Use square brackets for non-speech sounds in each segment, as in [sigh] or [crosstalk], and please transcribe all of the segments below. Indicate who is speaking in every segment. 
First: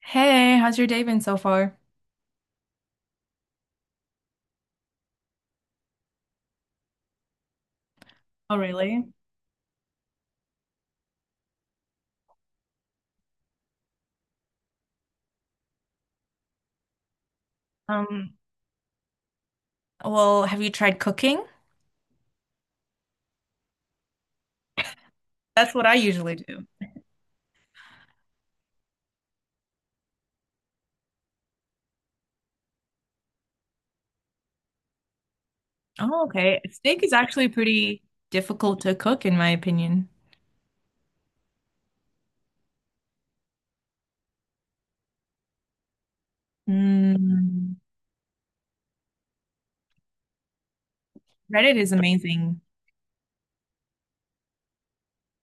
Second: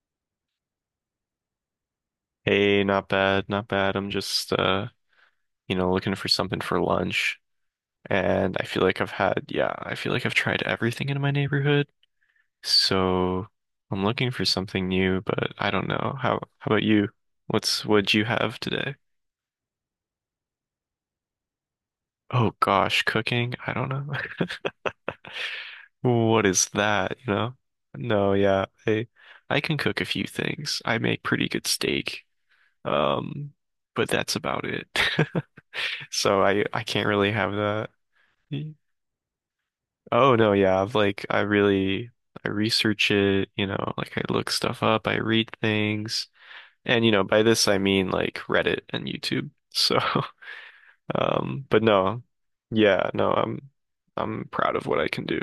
Speaker 1: Hey, how's your day been so far?
Speaker 2: Hey, not bad, not bad. I'm just looking for something for lunch.
Speaker 1: Oh,
Speaker 2: And I feel like
Speaker 1: really?
Speaker 2: I've had, yeah, I feel like I've tried everything in my neighborhood. So I'm looking for something new, but I don't know. How about you? What'd you
Speaker 1: Um,
Speaker 2: have today?
Speaker 1: well, have you tried cooking?
Speaker 2: Oh gosh, cooking? I don't know. [laughs]
Speaker 1: That's what I usually
Speaker 2: What
Speaker 1: do.
Speaker 2: is that? No, yeah. I can cook a few things. I make pretty good steak. Um, but that's about it. [laughs]
Speaker 1: Oh,
Speaker 2: So
Speaker 1: okay.
Speaker 2: I
Speaker 1: Steak
Speaker 2: can't
Speaker 1: is
Speaker 2: really
Speaker 1: actually
Speaker 2: have that.
Speaker 1: pretty difficult to cook, in my opinion.
Speaker 2: Oh no, yeah. I've like I really I research it, like I look stuff up, I read things. And you know, by this
Speaker 1: Mm.
Speaker 2: I mean like Reddit and YouTube. So, [laughs]
Speaker 1: Reddit
Speaker 2: but
Speaker 1: is
Speaker 2: no.
Speaker 1: amazing.
Speaker 2: Yeah, no, I'm proud of what I can do.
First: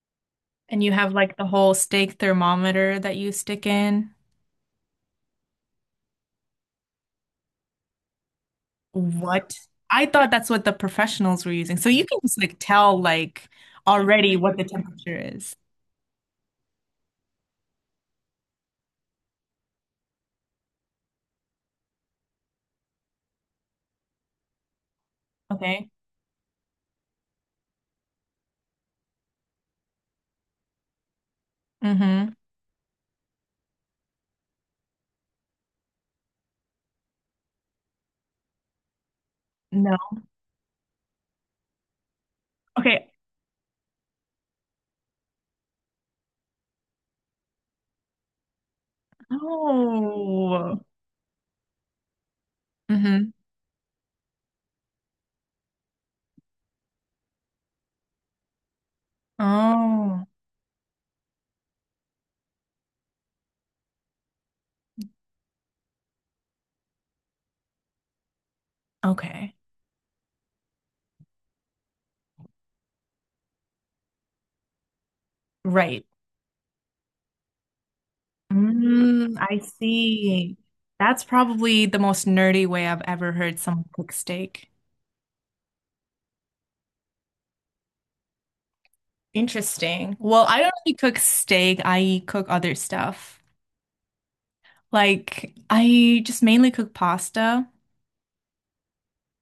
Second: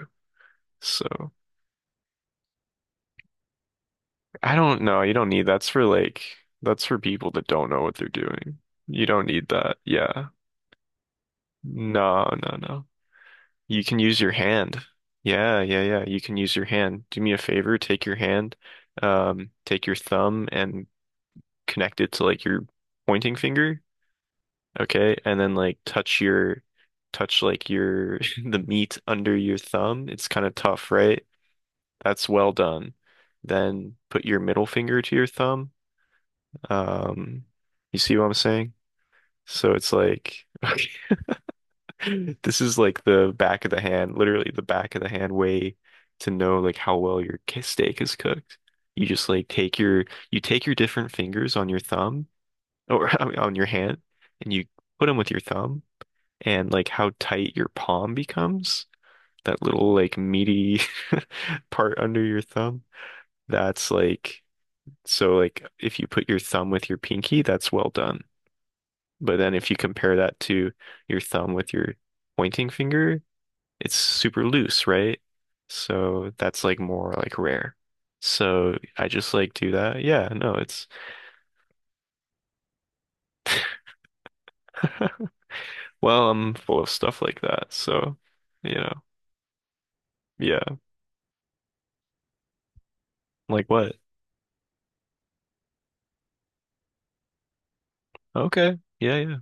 Speaker 1: And you
Speaker 2: So,
Speaker 1: have like the whole steak thermometer that you stick in.
Speaker 2: I don't know, you don't need that's for like that's for people that don't know what they're doing. You don't need
Speaker 1: What?
Speaker 2: that.
Speaker 1: I
Speaker 2: Yeah.
Speaker 1: thought that's what the professionals were using, so you can
Speaker 2: No,
Speaker 1: just like
Speaker 2: no, no.
Speaker 1: tell like
Speaker 2: You can use your
Speaker 1: already what the
Speaker 2: hand.
Speaker 1: temperature is.
Speaker 2: Yeah, yeah, yeah. You can use your hand. Do me a favor, take your hand, take your thumb and connect it to like your pointing finger. Okay, and then like
Speaker 1: Okay.
Speaker 2: touch your touch like your [laughs] the meat under your thumb. It's kind of tough, right? That's
Speaker 1: Mm-hmm.
Speaker 2: well done. Then put your middle finger to your thumb. Um, you see what I'm saying? So it's
Speaker 1: No.
Speaker 2: like [laughs] [laughs] this is like
Speaker 1: Okay.
Speaker 2: the back of the hand, literally the back of the hand way to know like how well your k- steak is cooked. You just like take your you take your
Speaker 1: Oh.
Speaker 2: different fingers on your thumb or [laughs] I mean, on your hand and you put them with your thumb and like how tight your palm becomes, that little like
Speaker 1: Oh,
Speaker 2: meaty [laughs] part under your thumb. That's like so like if you put your thumb with your pinky, that's well done. But then
Speaker 1: okay.
Speaker 2: if you compare that to your thumb with your pointing finger, it's super loose, right?
Speaker 1: Right.
Speaker 2: So that's like more like rare. So I just
Speaker 1: Mm,
Speaker 2: like
Speaker 1: I
Speaker 2: do that. Yeah, no,
Speaker 1: see.
Speaker 2: it's
Speaker 1: That's probably the most nerdy way I've ever heard someone cook steak.
Speaker 2: [laughs] well, I'm full of stuff like that. So, you know,
Speaker 1: Interesting. Well, I don't
Speaker 2: yeah.
Speaker 1: really cook steak. I cook other stuff.
Speaker 2: Like what?
Speaker 1: Like I just mainly cook pasta.
Speaker 2: Okay. Yeah, yeah.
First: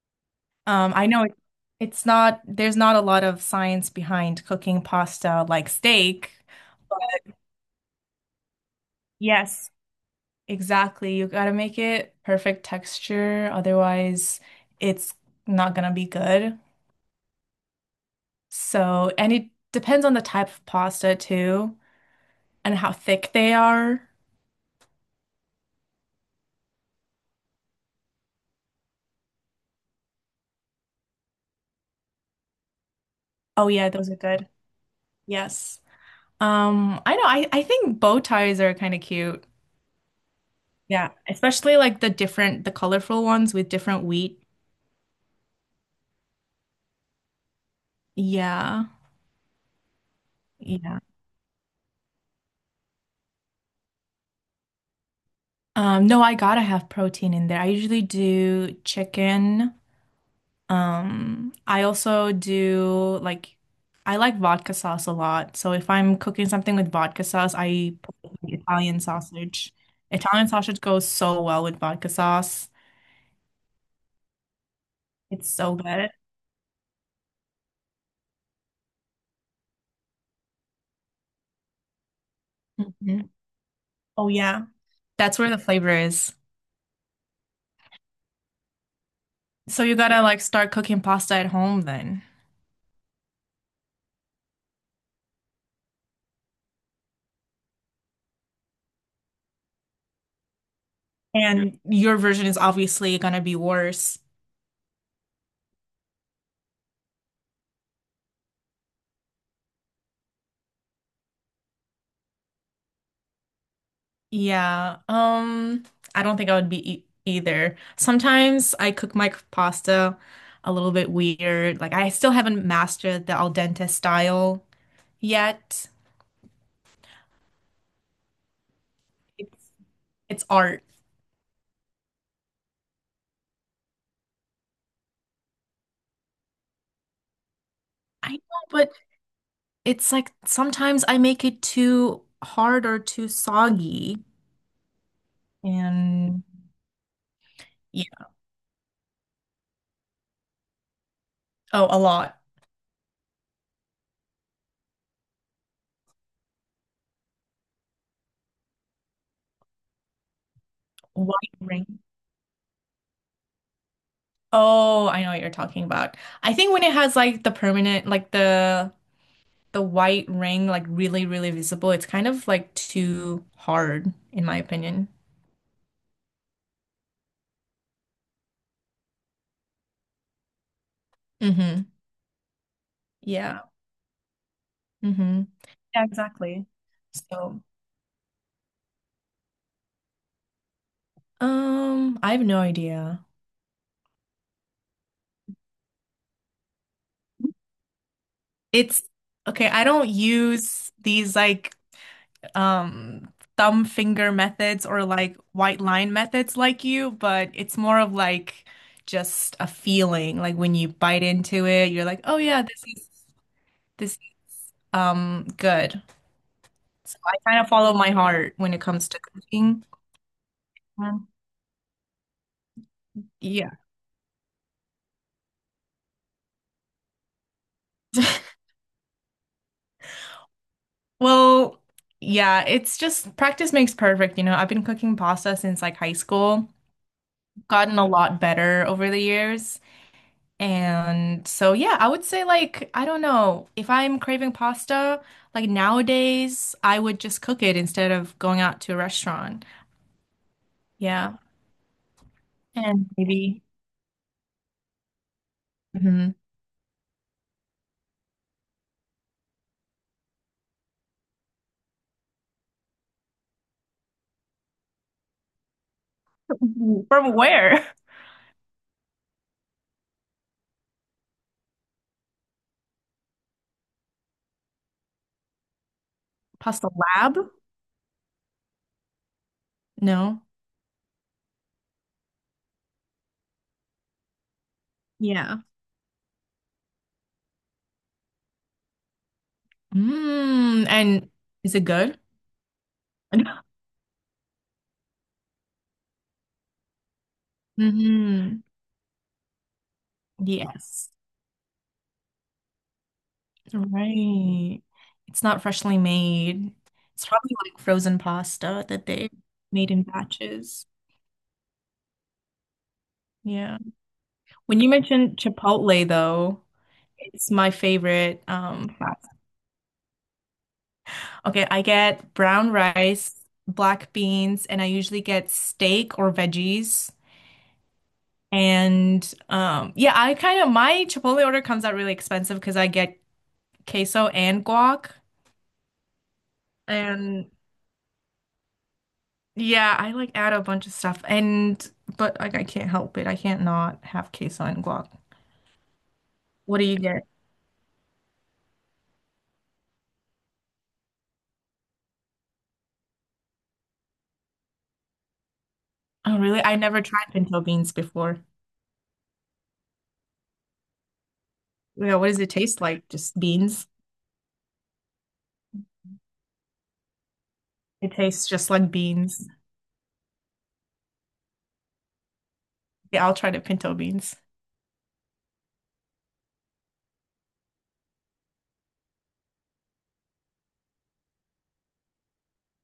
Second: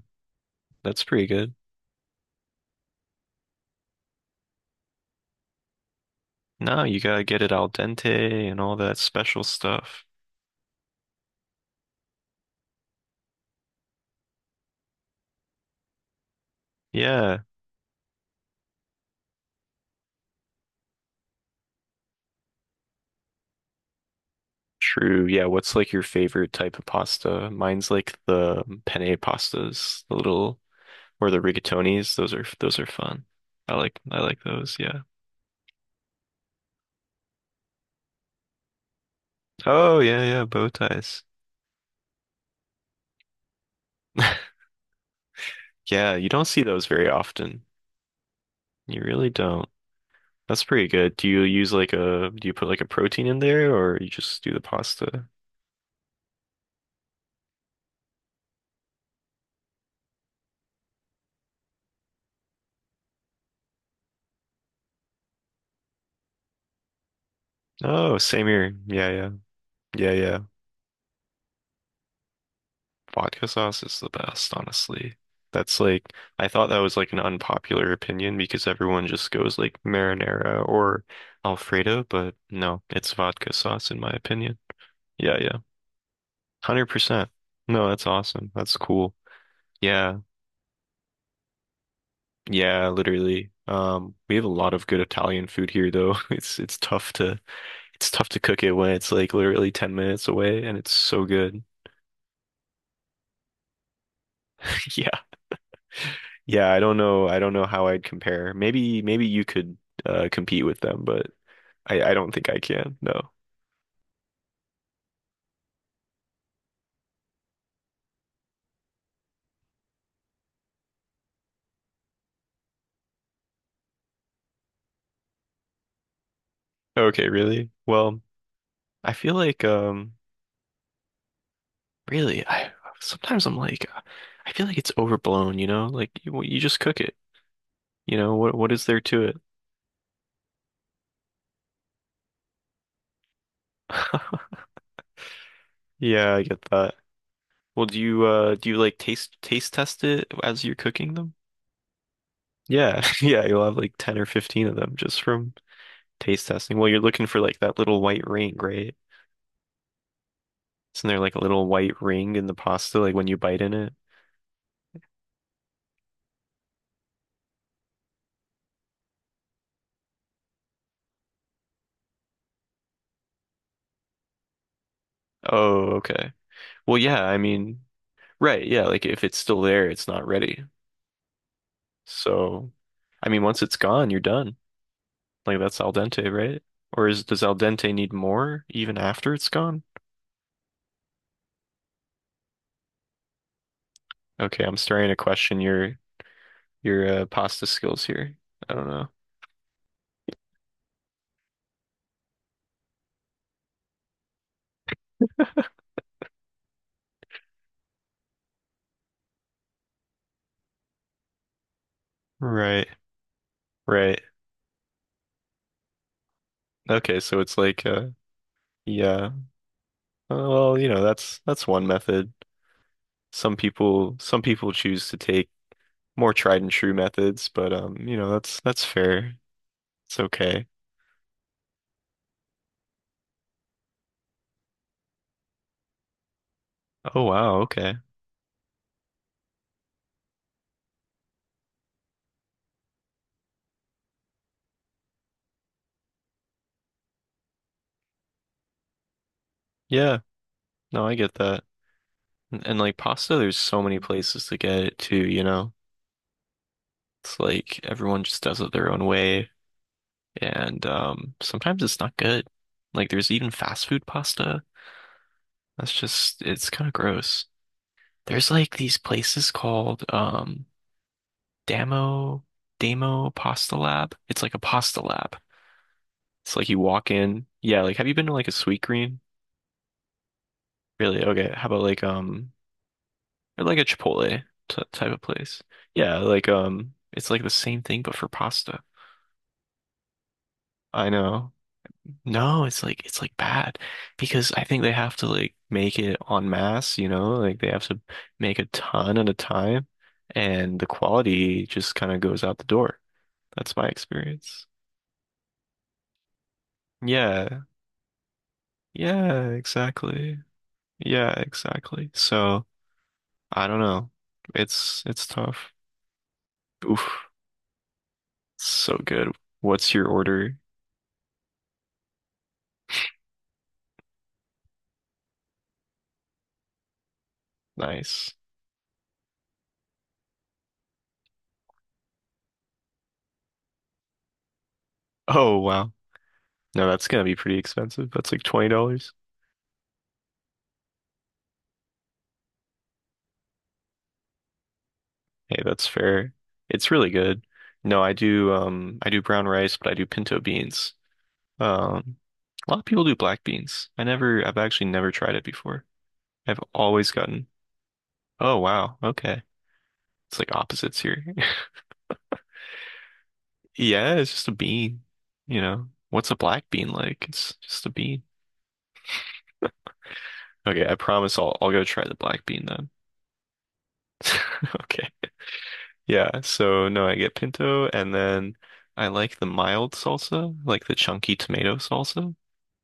Speaker 2: That's
Speaker 1: I know
Speaker 2: pretty
Speaker 1: it,
Speaker 2: good.
Speaker 1: it's not, there's not a lot of science behind cooking pasta like steak,
Speaker 2: No, you gotta
Speaker 1: but
Speaker 2: get it al dente and all that special
Speaker 1: yes,
Speaker 2: stuff.
Speaker 1: exactly. You gotta make it perfect texture, otherwise it's not gonna be good.
Speaker 2: Yeah.
Speaker 1: So, and it depends on the type of pasta too and how thick they are.
Speaker 2: True. Yeah, what's like your favorite type of pasta? Mine's like the penne pastas, the little or the rigatonis. Those are fun.
Speaker 1: Oh
Speaker 2: I
Speaker 1: yeah,
Speaker 2: like
Speaker 1: those are
Speaker 2: I like
Speaker 1: good.
Speaker 2: those, yeah.
Speaker 1: Yes. I know, I think bow ties are kind of cute.
Speaker 2: Oh yeah, yeah, bow
Speaker 1: Yeah,
Speaker 2: ties.
Speaker 1: especially like the different, the colorful ones with different wheat.
Speaker 2: [laughs] Yeah, you don't see those very often.
Speaker 1: Yeah.
Speaker 2: You really don't. That's pretty
Speaker 1: Yeah.
Speaker 2: good. Do you use like a, do you put like a protein in there or you just do the pasta?
Speaker 1: No, I gotta have protein in there. I usually do chicken. I also do like I like vodka sauce a lot. So if I'm cooking something with vodka sauce, I put
Speaker 2: Oh, same
Speaker 1: in
Speaker 2: here.
Speaker 1: Italian
Speaker 2: Yeah, yeah.
Speaker 1: sausage.
Speaker 2: Yeah, yeah.
Speaker 1: Italian sausage goes so well with vodka sauce.
Speaker 2: Vodka sauce is the best, honestly.
Speaker 1: It's so
Speaker 2: That's
Speaker 1: good.
Speaker 2: like, I thought that was like an unpopular opinion because everyone just goes like marinara or Alfredo, but no, it's
Speaker 1: Hmm.
Speaker 2: vodka sauce in my
Speaker 1: Oh
Speaker 2: opinion.
Speaker 1: yeah.
Speaker 2: Yeah,
Speaker 1: That's where
Speaker 2: yeah.
Speaker 1: the flavor is.
Speaker 2: 100%. No, that's awesome. That's cool.
Speaker 1: So you
Speaker 2: Yeah.
Speaker 1: gotta like start cooking pasta at home then.
Speaker 2: Yeah, literally. We have a lot of good Italian food here though. [laughs] It's tough to it's tough to cook it when it's like literally 10 minutes away and it's so good.
Speaker 1: And your version is obviously gonna be worse.
Speaker 2: [laughs] Yeah. Yeah, I don't know. I don't know how I'd compare. Maybe you could compete with them, but I don't think I can. No.
Speaker 1: Yeah, I don't think I would be e either. Sometimes I cook my pasta a little bit weird. Like I still haven't mastered the al dente style yet.
Speaker 2: Okay, really? Well, I feel like
Speaker 1: It's it's art.
Speaker 2: really I sometimes I'm like I feel like it's overblown, you know? Like you just cook it. You
Speaker 1: I
Speaker 2: know,
Speaker 1: know,
Speaker 2: what is
Speaker 1: but
Speaker 2: there to it?
Speaker 1: it's like sometimes I make it too hard or too soggy.
Speaker 2: [laughs] Yeah, I
Speaker 1: And
Speaker 2: get that. Well,
Speaker 1: yeah,
Speaker 2: do you like taste test it as you're cooking them?
Speaker 1: oh, a lot.
Speaker 2: Yeah, [laughs] yeah, you'll have like 10 or 15 of them just from taste testing. Well, you're looking for like that little white ring, right? Isn't there like a
Speaker 1: White
Speaker 2: little
Speaker 1: ring.
Speaker 2: white ring in the pasta like when you bite in it?
Speaker 1: Oh, I know what you're talking about. I think when it has like the permanent, like the white ring like really, really visible, it's kind of like too hard, in my opinion.
Speaker 2: Oh, okay. Well, yeah, I mean, right, yeah, like if it's still there, it's not ready.
Speaker 1: Mm-hmm.
Speaker 2: So, I mean, once
Speaker 1: Yeah.
Speaker 2: it's gone, you're done.
Speaker 1: Mm-hmm.
Speaker 2: Like that's al
Speaker 1: Yeah,
Speaker 2: dente, right?
Speaker 1: exactly.
Speaker 2: Or is does al
Speaker 1: So,
Speaker 2: dente need more even after it's gone?
Speaker 1: I have no idea.
Speaker 2: Okay, I'm starting to question your pasta skills here. I don't
Speaker 1: It's
Speaker 2: know.
Speaker 1: okay. I don't use these like um thumb finger methods or like white line methods like you, but it's more of like just a feeling. Like when you bite into it, you're like, oh yeah, this
Speaker 2: Right,
Speaker 1: is this is,
Speaker 2: right.
Speaker 1: um good. So
Speaker 2: Okay,
Speaker 1: I
Speaker 2: so it's
Speaker 1: kind of
Speaker 2: like
Speaker 1: follow my heart when it comes to
Speaker 2: yeah.
Speaker 1: cooking.
Speaker 2: Well, you know,
Speaker 1: And
Speaker 2: that's one method. Some
Speaker 1: yeah.
Speaker 2: people some people choose to take more tried and true methods, but you know, that's fair. It's okay.
Speaker 1: Well, yeah, it's just practice makes perfect. You know, I've been cooking pasta since like high school,
Speaker 2: Oh wow, okay.
Speaker 1: gotten a lot better over the years. And so, yeah, I would say like, I don't know, if I'm craving pasta, like nowadays, I would just cook it instead of going out to a restaurant.
Speaker 2: Yeah. No, I
Speaker 1: Yeah.
Speaker 2: get that. And like
Speaker 1: And
Speaker 2: pasta, there's
Speaker 1: maybe
Speaker 2: so many places to get it too, you know.
Speaker 1: mhm.
Speaker 2: It's like everyone just does it their own way. And sometimes it's not good. Like there's even fast food pasta. That's just it's kind of
Speaker 1: [laughs] From
Speaker 2: gross.
Speaker 1: where?
Speaker 2: There's like these places called Damo Damo Pasta Lab. It's like a pasta lab. It's like you
Speaker 1: Pasta
Speaker 2: walk in.
Speaker 1: Lab?
Speaker 2: Yeah, like have you been to like a Sweetgreen?
Speaker 1: No.
Speaker 2: Really? Okay. How about like or like a Chipotle t type of
Speaker 1: Yeah.
Speaker 2: place? Yeah, like it's like the same thing but for pasta.
Speaker 1: Mm,
Speaker 2: I
Speaker 1: and
Speaker 2: know.
Speaker 1: is it good?
Speaker 2: No, it's like
Speaker 1: [laughs]
Speaker 2: bad because I think they have to like make it en masse, you know, like they have to make
Speaker 1: hmm.
Speaker 2: a ton at a time and the
Speaker 1: Yes.
Speaker 2: quality just kind of goes out the door. That's my experience.
Speaker 1: Right. It's not freshly made. It's probably
Speaker 2: Yeah.
Speaker 1: like frozen pasta that they
Speaker 2: Yeah,
Speaker 1: made in
Speaker 2: exactly.
Speaker 1: batches.
Speaker 2: Yeah, exactly. So, I
Speaker 1: Yeah.
Speaker 2: don't know.
Speaker 1: When you
Speaker 2: It's
Speaker 1: mentioned
Speaker 2: tough.
Speaker 1: Chipotle, though,
Speaker 2: Oof.
Speaker 1: it's my favorite
Speaker 2: So
Speaker 1: fast-
Speaker 2: good. What's your order?
Speaker 1: Okay, I get brown rice, black beans, and I usually get steak or veggies.
Speaker 2: Nice.
Speaker 1: And yeah, I kind of my Chipotle order comes out really expensive because I get queso and guac.
Speaker 2: Oh, wow. No, that's gonna be
Speaker 1: And
Speaker 2: pretty expensive. That's like $20.
Speaker 1: yeah, I like add a bunch of stuff and but like I can't help it. I can't not have queso and guac.
Speaker 2: Hey, that's fair.
Speaker 1: What do
Speaker 2: It's
Speaker 1: you
Speaker 2: really
Speaker 1: get?
Speaker 2: good. No, I do brown rice, but I do pinto beans. Um a lot of people do black beans. I never I've actually never tried it before.
Speaker 1: Oh,
Speaker 2: I've
Speaker 1: really? I never
Speaker 2: always
Speaker 1: tried
Speaker 2: gotten.
Speaker 1: pinto beans before.
Speaker 2: Oh wow, okay. It's like opposites here. [laughs]
Speaker 1: Yeah, what does it taste like? Just beans?
Speaker 2: Yeah, it's just a bean, you know. What's a black bean like? It's just a
Speaker 1: It
Speaker 2: bean.
Speaker 1: tastes just like beans.
Speaker 2: Okay, I promise I'll go try the black bean then.
Speaker 1: Yeah, I'll try the pinto beans.
Speaker 2: [laughs] Okay. Yeah, so no, I get pinto and then I like the mild salsa, like the chunky tomato salsa.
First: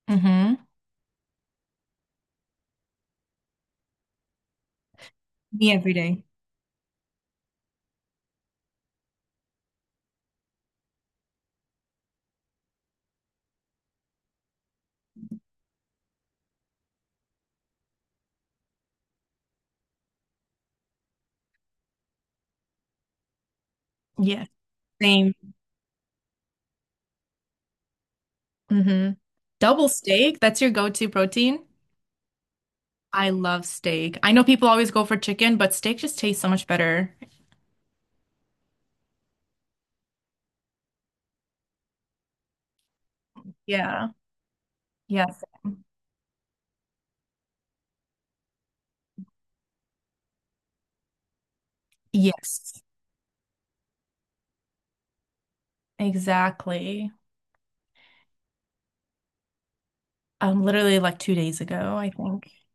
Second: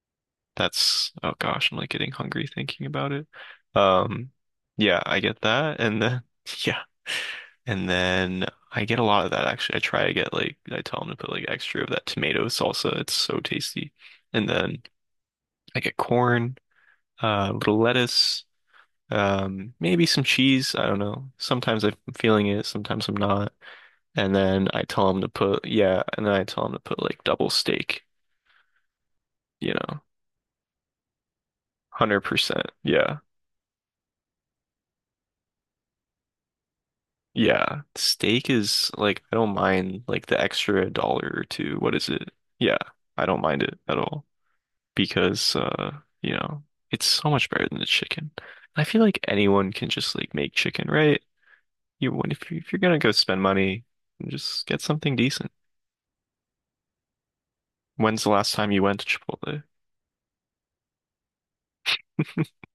Speaker 1: Mm-hmm.
Speaker 2: That's, oh gosh, I'm like getting hungry thinking about it. Um, yeah, I get
Speaker 1: Me
Speaker 2: that.
Speaker 1: every
Speaker 2: And then,
Speaker 1: day.
Speaker 2: [laughs] yeah. And then I get a lot of that actually. I try to get like, I tell them to put like extra of that tomato salsa. It's so tasty. And then I get corn, a little lettuce, maybe some cheese. I don't know. Sometimes I'm feeling it, sometimes I'm not. And
Speaker 1: Yeah,
Speaker 2: then I tell them to
Speaker 1: same.
Speaker 2: put, yeah. And then I tell them to put like double steak,
Speaker 1: Mm-hmm.
Speaker 2: you
Speaker 1: Double
Speaker 2: know,
Speaker 1: steak, that's your go-to protein?
Speaker 2: 100%. Yeah.
Speaker 1: I love steak. I know people always go for chicken, but steak just tastes so much better.
Speaker 2: Yeah. Steak is like I don't mind like the extra dollar or two. What is it? Yeah, I don't mind it at
Speaker 1: Yeah.
Speaker 2: all
Speaker 1: Yes.
Speaker 2: because you know, it's so much better than the chicken. I feel like anyone can just like make chicken, right? You when if you, if you're
Speaker 1: Yes.
Speaker 2: gonna go spend money, just get something decent.
Speaker 1: Exactly.
Speaker 2: When's the last time you went to Chipotle?
Speaker 1: Literally like 2 days ago, I think.
Speaker 2: [laughs]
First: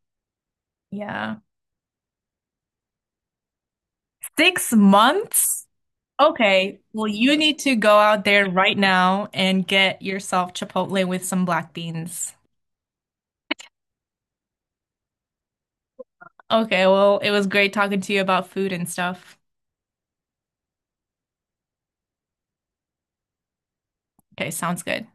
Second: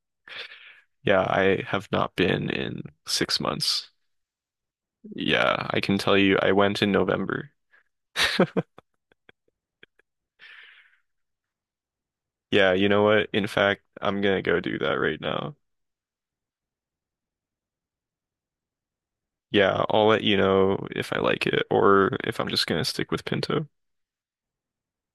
Speaker 2: Yeah,
Speaker 1: Yeah.
Speaker 2: I have not been in 6 months.
Speaker 1: Six
Speaker 2: Yeah,
Speaker 1: months?
Speaker 2: I can tell you I
Speaker 1: Okay.
Speaker 2: went in
Speaker 1: Well, you
Speaker 2: November.
Speaker 1: need to go out there right now and get yourself Chipotle with some black beans.
Speaker 2: Yeah, you know what? In fact, I'm gonna go do that right now.
Speaker 1: Okay, well, it was great talking to you about food and stuff.
Speaker 2: Yeah, I'll let you know if I like it or if I'm just gonna stick with Pinto.
Speaker 1: Okay, sounds good.